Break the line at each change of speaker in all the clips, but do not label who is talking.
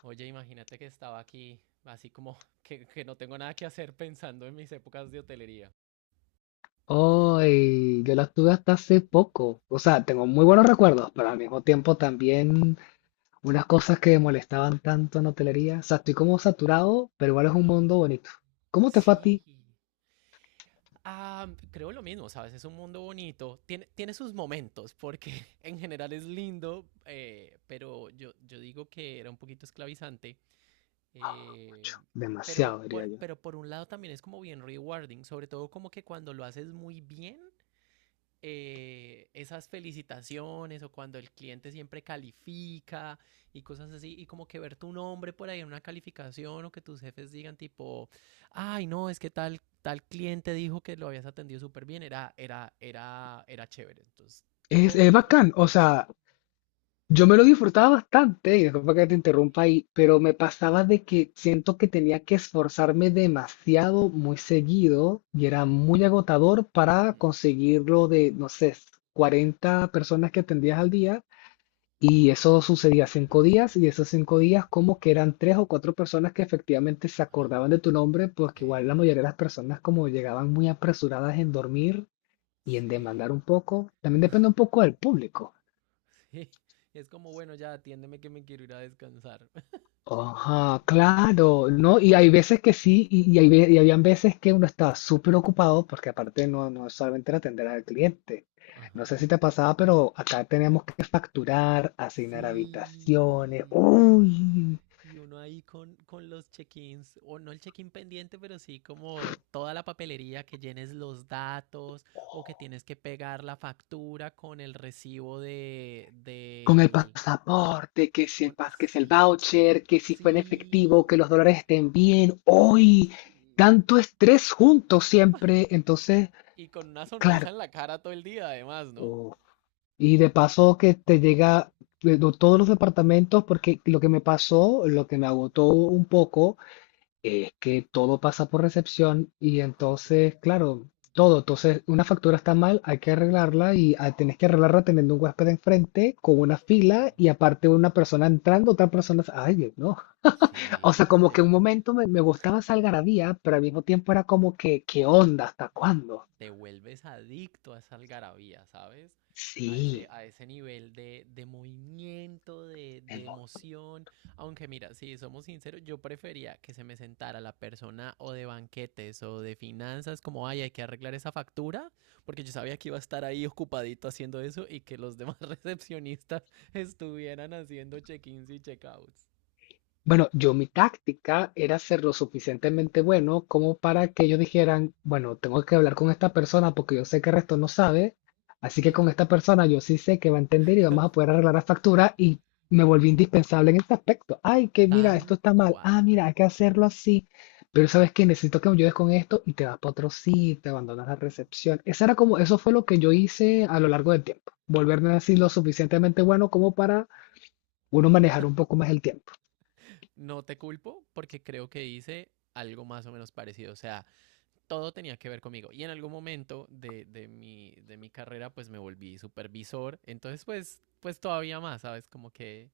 Oye, imagínate que estaba aquí, así como que no tengo nada que hacer pensando en mis épocas de hotelería.
Hoy, yo las tuve hasta hace poco. O sea, tengo muy buenos recuerdos, pero al mismo tiempo también unas cosas que me molestaban tanto en hotelería. O sea, estoy como saturado, pero igual es un mundo
Ajá.
bonito. ¿Cómo te fue a
Sí.
ti?
Ah, creo lo mismo, ¿sabes? Es un mundo bonito. Tiene sus momentos, porque en general es lindo, pero yo digo que era un poquito esclavizante. eh,
Mucho,
pero,
demasiado, diría
por,
yo.
pero por un lado también es como bien rewarding, sobre todo como que cuando lo haces muy bien, esas felicitaciones o cuando el cliente siempre califica y cosas así, y como que ver tu nombre por ahí en una calificación o que tus jefes digan tipo, ay, no, es que tal cliente dijo que lo habías atendido súper bien, era chévere. Entonces,
Es,
tengo,
es
tengo
bacán, o
mix.
sea, yo me lo disfrutaba bastante, y disculpa que te
Sí.
interrumpa ahí, pero me pasaba de que siento que tenía que esforzarme demasiado, muy seguido, y era muy agotador para
Mm.
conseguirlo de, no sé, 40 personas que atendías al día, y eso sucedía 5 días, y esos 5 días como que eran tres o cuatro personas que efectivamente se
Ajá.
acordaban de tu nombre, porque igual la
Sí.
mayoría de las personas como llegaban muy apresuradas en dormir y en demandar
Sí.
un poco, también depende un poco del público.
Sí. Es como, bueno, ya atiéndeme que me quiero ir a descansar.
Ajá, claro, ¿no? Y hay veces que sí, y habían veces que uno estaba súper ocupado, porque aparte no, no solamente era atender al cliente. No sé
Ajá.
si te pasaba, pero acá teníamos que facturar, asignar
Sí.
habitaciones, uy,
Y uno ahí con los check-ins, o no el check-in pendiente, pero sí como toda la papelería que llenes los datos o que tienes que pegar la factura con el recibo
con el
del,
pasaporte,
con,
que si el
sí,
voucher, que si fue en efectivo,
sí,
que los dólares estén bien,
ay,
uy,
sí.
tanto estrés juntos siempre. Entonces,
Y con una sonrisa
claro.
en la cara todo el día, además, ¿no?
Y de paso que te llega de todos los departamentos, porque lo que me pasó, lo que me agotó un poco, es que todo pasa por recepción y
Todo.
entonces, claro, todo. Entonces, una factura está mal, hay que arreglarla y tienes que arreglarla teniendo un huésped enfrente con una fila
Sí,
y aparte una persona entrando, otra persona. Ay, Dios, no. O sea,
sí,
como que un
llega.
momento me gustaba esa algarabía, pero al mismo tiempo era como que, ¿qué onda? ¿Hasta cuándo?
Te vuelves adicto a esa algarabía, ¿sabes?
Sí.
A ese nivel de movimiento, de emoción. Aunque mira, si somos sinceros, yo prefería que se me sentara la persona o de banquetes o de finanzas, como, ay, hay que arreglar esa factura, porque yo sabía que iba a estar ahí ocupadito haciendo eso y que los demás recepcionistas estuvieran haciendo check-ins y check-outs.
Bueno, yo mi táctica era ser lo suficientemente bueno como para que ellos dijeran, bueno, tengo que hablar con esta persona porque yo sé que el resto no sabe, así que con esta persona yo sí sé que va a entender y vamos a poder arreglar la factura y me volví indispensable en este aspecto. Ay, que mira,
Tal
esto está mal. Ah,
cual.
mira, hay que hacerlo así. Pero sabes que necesito que me ayudes con esto y te vas para otro sitio, te abandonas la recepción. Esa era como, eso fue lo que yo hice a lo largo del tiempo. Volverme así lo suficientemente bueno como para uno manejar un poco más el tiempo.
No te culpo porque creo que hice algo más o menos parecido. O sea, todo tenía que ver conmigo. Y en algún momento de mi carrera, pues me volví supervisor. Entonces, pues todavía más, ¿sabes? Como que,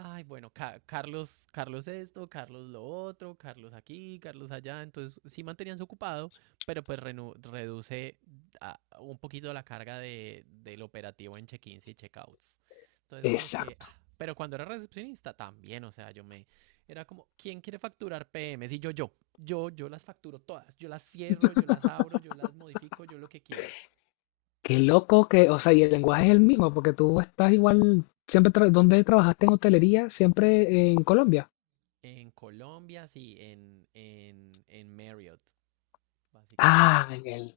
ay, bueno, Carlos, Carlos esto, Carlos lo otro, Carlos aquí, Carlos allá. Entonces sí mantenían su ocupado, pero pues reduce un poquito la carga del operativo en check-ins y check-outs. Entonces como que,
Exacto.
ah, pero cuando era recepcionista también, o sea, era como, ¿quién quiere facturar PMs? Y yo las facturo todas, yo las cierro, yo las abro, yo las modifico, yo lo que quieran.
Qué loco que, o sea, y el lenguaje es el mismo, porque tú estás igual, siempre, ¿dónde trabajaste en hotelería? Siempre en Colombia.
En Colombia, sí, en Marriott,
Ah,
básicamente.
en el.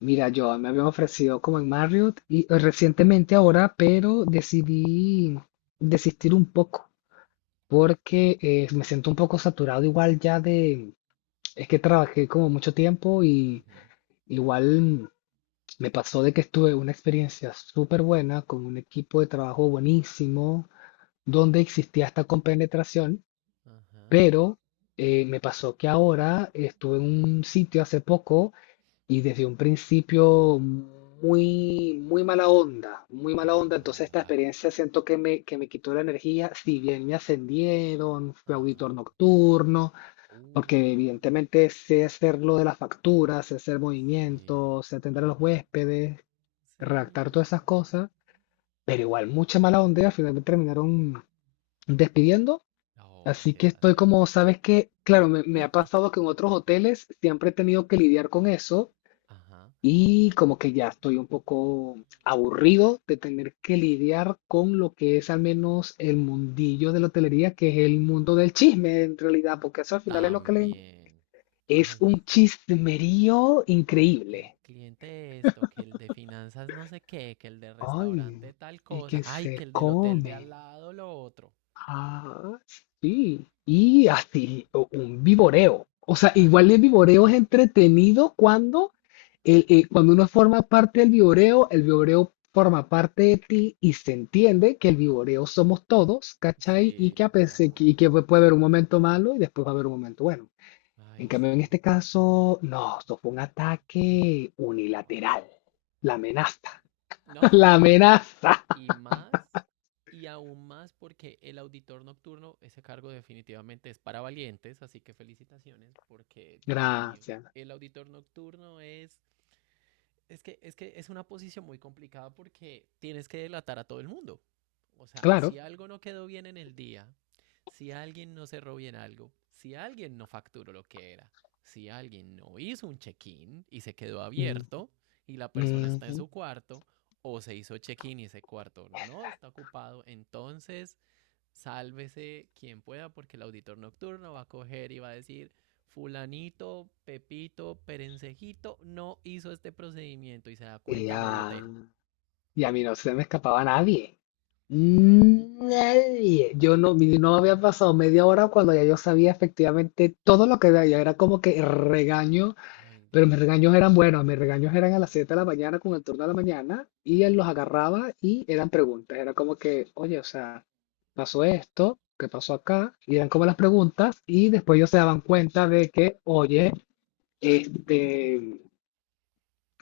Mira, yo me habían ofrecido como en Marriott y recientemente ahora, pero decidí desistir un poco porque me siento un poco saturado igual ya de, es que trabajé como mucho tiempo y
Ujú.
igual me pasó de que estuve una experiencia súper buena con un equipo de trabajo buenísimo donde existía esta compenetración.
Ajá,
Pero me pasó que ahora estuve en un sitio hace poco y desde un principio muy, muy mala onda, muy mala onda.
ajá.
Entonces esta
Ah,
experiencia siento que que me quitó la energía, si bien me ascendieron, fui
ah,
auditor nocturno, porque
uh,
evidentemente sé hacer lo de las facturas, sé hacer
sí,
movimientos, sé atender a los
ajá,
huéspedes, redactar
sí.
todas esas cosas, pero igual mucha mala onda, y al final me terminaron despidiendo.
Oh,
Así
qué
que estoy
lástima.
como, sabes que, claro, me ha pasado que en otros hoteles siempre he tenido que lidiar con eso
Ajá,
y como que ya estoy un poco aburrido de tener que lidiar con lo que es al menos el mundillo de la hotelería, que es el mundo del chisme en realidad, porque eso al final es lo que le.
también.
Es
Ay,
un
sí,
chismerío
ay, que el
increíble.
cliente esto, que el de finanzas no sé qué, que el de
Ay,
restaurante tal
y
cosa,
que
ay, que
se
el del hotel de al
come.
lado lo otro.
Ah, sí. Y así, un viboreo. O sea, igual el viboreo es entretenido cuando, cuando uno forma parte del viboreo, el viboreo forma parte de ti y se entiende que el viboreo somos todos, ¿cachai? Y que, a
Sí, de
pesar,
acuerdo.
y que puede haber un momento malo y después va a haber un momento bueno. En
Ay,
cambio, en
sí.
este caso, no, esto fue un ataque unilateral.
Wow.
La amenaza,
No,
la amenaza.
y más, y aún más porque el auditor nocturno, ese cargo definitivamente es para valientes, así que felicitaciones porque, Dios mío,
Gracias.
el auditor nocturno es que es una posición muy complicada porque tienes que delatar a todo el mundo. O sea, si
Claro.
algo no quedó bien en el día, si alguien no cerró bien algo, si alguien no facturó lo que era, si alguien no hizo un check-in y se quedó
Mm,
abierto y la persona
mm.
está en
Mm.
su cuarto, o se hizo check-in y ese cuarto no está ocupado, entonces sálvese quien pueda, porque el auditor nocturno va a coger y va a decir, fulanito, pepito, perencejito, no hizo este procedimiento y se da
Y
cuenta medio
a,
hotel.
y a mí no se me escapaba nadie. Nadie. Yo no, no había pasado media hora cuando ya yo sabía efectivamente todo lo que había. Era como que regaño,
Ay,
pero
Dios
mis
mío.
regaños eran buenos. Mis regaños eran a las 7 de la mañana con el turno de la mañana y él
Mm,
los
claro.
agarraba y eran preguntas. Era como que, oye, o sea, pasó esto, ¿qué pasó acá? Y eran como las
Ajá.
preguntas y después ellos se daban cuenta de que, oye, este,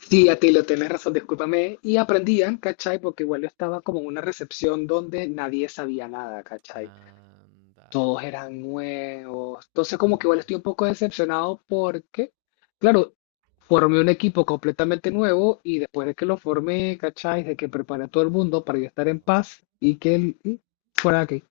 sí, a ti lo tenés razón, discúlpame. Y aprendían, ¿cachai? Porque igual yo estaba como en una recepción donde nadie sabía nada, ¿cachai?
Anda.
Todos eran nuevos. Entonces, como que igual
No.
estoy un poco decepcionado porque, claro, formé un equipo completamente nuevo y después de que lo formé, ¿cachai? De que preparé a todo el mundo para yo estar en
Ajá.
paz y que él y fuera aquí.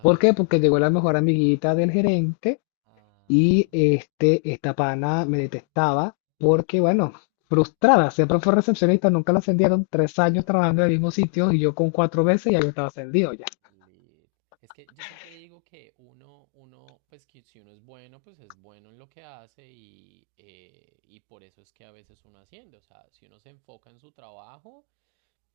¿Por qué?
no.
Porque llegó la mejor amiguita del gerente
Ah,
y
no.
esta pana me detestaba porque, bueno, frustrada, siempre fue recepcionista, nunca la ascendieron, 3 años
Ah, no.
trabajando en el mismo sitio y yo con cuatro veces ya yo estaba ascendido ya.
Lit. Es que yo siempre digo que uno, pues que si uno es bueno, pues es bueno en lo que hace y por eso es que a veces uno haciendo, o sea, si uno se enfoca en su trabajo,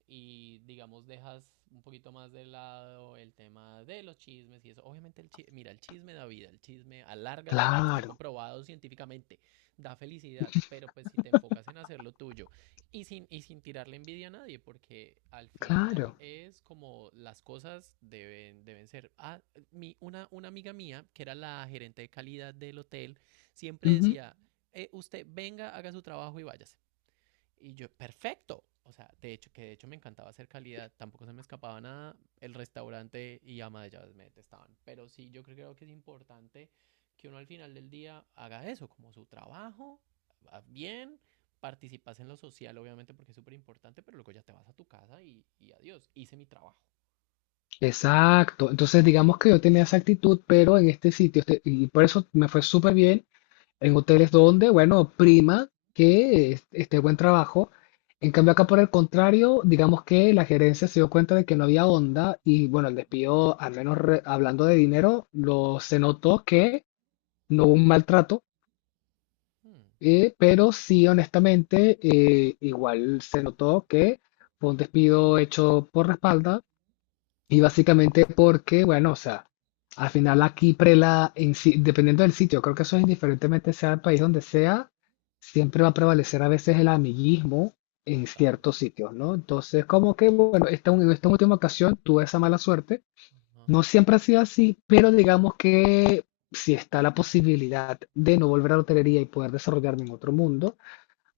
y digamos dejas un poquito más de lado el tema de los chismes y eso. Obviamente el chisme, mira, el chisme da vida, el chisme alarga la vida, está
Claro,
comprobado científicamente, da felicidad, pero pues si te enfocas en hacer lo tuyo y sin tirarle envidia a nadie, porque al final
claro.
es como las cosas deben ser. Ah, una amiga mía, que era la gerente de calidad del hotel, siempre
Ujú.
decía, usted venga, haga su trabajo y váyase. Y yo, perfecto. O sea, de hecho, que de hecho me encantaba hacer calidad, tampoco se me escapaba nada. El restaurante y ama de llaves me detestaban. Pero sí, yo creo, que es importante que uno al final del día haga eso, como su trabajo, va bien, participas en lo social, obviamente, porque es súper importante, pero luego ya te vas a tu casa y adiós, hice mi trabajo.
Exacto. Entonces, digamos que yo tenía esa actitud, pero en este sitio, y por eso me fue súper bien en hoteles donde, bueno, prima que esté buen trabajo. En cambio, acá por el contrario, digamos que la gerencia se dio cuenta de que no había onda y bueno, el despido, al menos hablando de dinero, se notó que no hubo un maltrato,
Hmm.
pero sí, honestamente, igual se notó que fue un despido hecho por la espalda y básicamente porque, bueno, o sea, al final aquí prela, en si- dependiendo del sitio, creo que eso es indiferentemente sea el país donde sea, siempre va a prevalecer a veces el amiguismo en
Total.
ciertos sitios, ¿no? Entonces, como que, bueno, esta, en esta última ocasión tuve esa mala suerte.
Ajá.
No siempre ha sido así, pero digamos que si está la posibilidad de no volver a la hotelería y poder desarrollarme en otro mundo,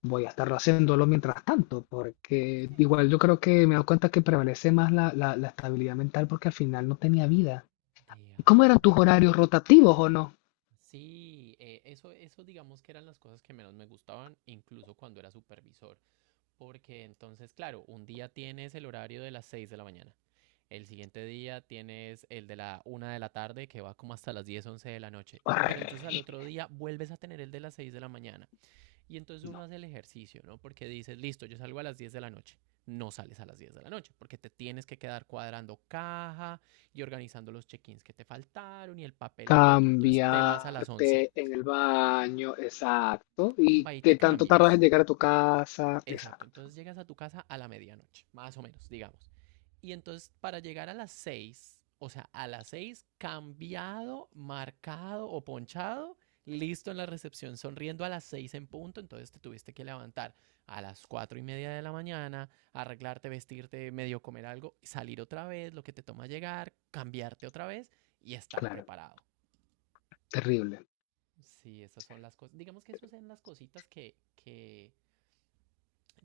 voy a estarlo haciéndolo mientras tanto, porque
Sí,
igual yo creo que me he dado cuenta que prevalece más la estabilidad mental porque al final no tenía vida.
de
¿Cómo eran tus
acuerdo.
horarios rotativos o no?
Sí, eso digamos que eran las cosas que menos me gustaban, incluso cuando era supervisor. Porque entonces, claro, un día tienes el horario de las 6 de la mañana. El siguiente día tienes el de la 1 de la tarde que va como hasta las 10, 11 de la noche. Pero entonces al otro día vuelves a tener el de las 6 de la mañana. Y entonces uno
No.
hace el ejercicio, ¿no? Porque dices, listo, yo salgo a las 10 de la noche. No sales a las 10 de la noche porque te tienes que quedar cuadrando caja y organizando los check-ins que te faltaron y el papel y el otro. Entonces te vas a las 11.
Cambiarte en el baño, exacto.
Y
¿Y
va y
qué
te
tanto tardas
cambias.
en llegar a tu casa?
Exacto,
Exacto,
entonces llegas a tu casa a la medianoche, más o menos, digamos. Y entonces para llegar a las 6, o sea, a las 6 cambiado, marcado o ponchado, listo en la recepción, sonriendo a las 6 en punto, entonces te tuviste que levantar a las 4:30 de la mañana, arreglarte, vestirte, medio comer algo, salir otra vez, lo que te toma llegar, cambiarte otra vez y estar
claro,
preparado.
terrible.
Sí, esas son las cosas. Digamos que esas son las cositas que, que,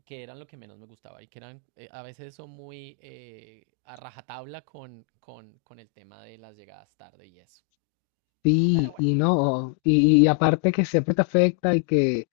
que eran lo que menos me gustaba y que eran, a veces son muy a rajatabla con el tema de las llegadas tarde y eso. Pero
Sí,
bueno.
y no, y aparte que siempre te afecta y que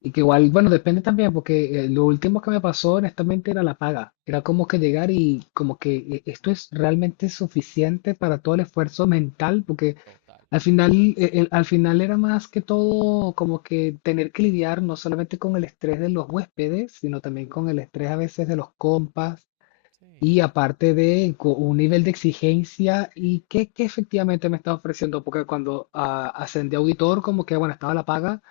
y que igual, bueno, depende también, porque lo último que me pasó honestamente era la paga. Era como que llegar y como que esto es realmente suficiente para todo el esfuerzo mental, porque
Total.
al final, al final era más que todo como que tener que lidiar no solamente con el estrés de los huéspedes, sino también
Mm.
con el estrés a veces de los compas
Sí.
y aparte de un nivel de exigencia y qué, qué efectivamente me estaba ofreciendo, porque cuando ascendí a auditor, como que, bueno, estaba la paga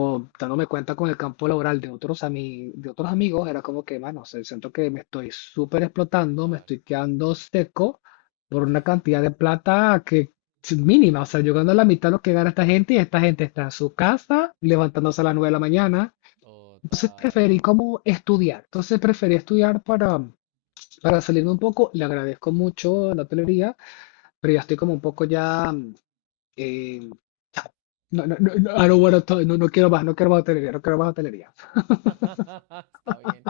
Mm.
dándome cuenta con el campo laboral de otros, de otros amigos, era como que, mano, o sea, siento que me estoy súper explotando, me
Total.
estoy quedando seco por una
Sí.
cantidad de plata que es mínima. O sea, yo gano la mitad de lo que gana esta gente y esta gente está en su casa levantándose a las 9 de la mañana. Entonces
Total.
preferí como estudiar. Entonces preferí estudiar para salirme un poco. Le agradezco mucho la hotelería, pero ya estoy como un poco ya. Mm, eh, no, no, no, no, I don't wanna talk- no, no quiero más, no quiero más hotelería, no quiero más hotelería.
Está bien.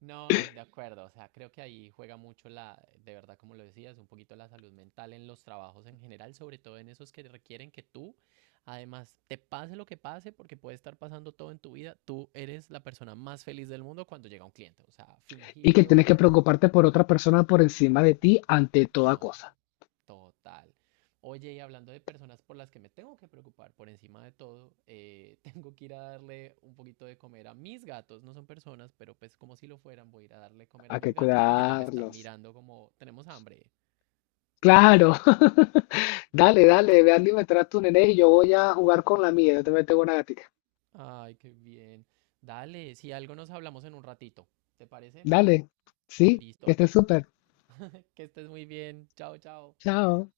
No, de acuerdo. O sea, creo que ahí juega mucho la, de verdad, como lo decías, un poquito la salud mental en los trabajos en general, sobre todo en esos que requieren que tú, además, te pase lo que pase, porque puede estar pasando todo en tu vida, tú eres la persona más feliz del mundo cuando llega un cliente. O sea,
Y que
fingido,
tienes que preocuparte por otra persona por encima de ti ante toda
no,
cosa.
total. Oye, y hablando de personas por las que me tengo que preocupar, por encima de todo, tengo que ir a darle un poquito de comer a mis gatos. No son personas, pero pues como si lo fueran, voy a ir a darle comer a
Hay
mis
que
gatos porque ya me están
cuidarlos.
mirando como tenemos hambre.
Claro. Dale, dale, ve a alimentar a tu nene y yo voy a jugar con la mía. Yo te tengo una gatica.
Ay, qué bien. Dale, si algo nos hablamos en un ratito. ¿Te parece?
Dale. Sí, que
Listo.
estés súper.
Que estés muy bien. Chao, chao.
Chao.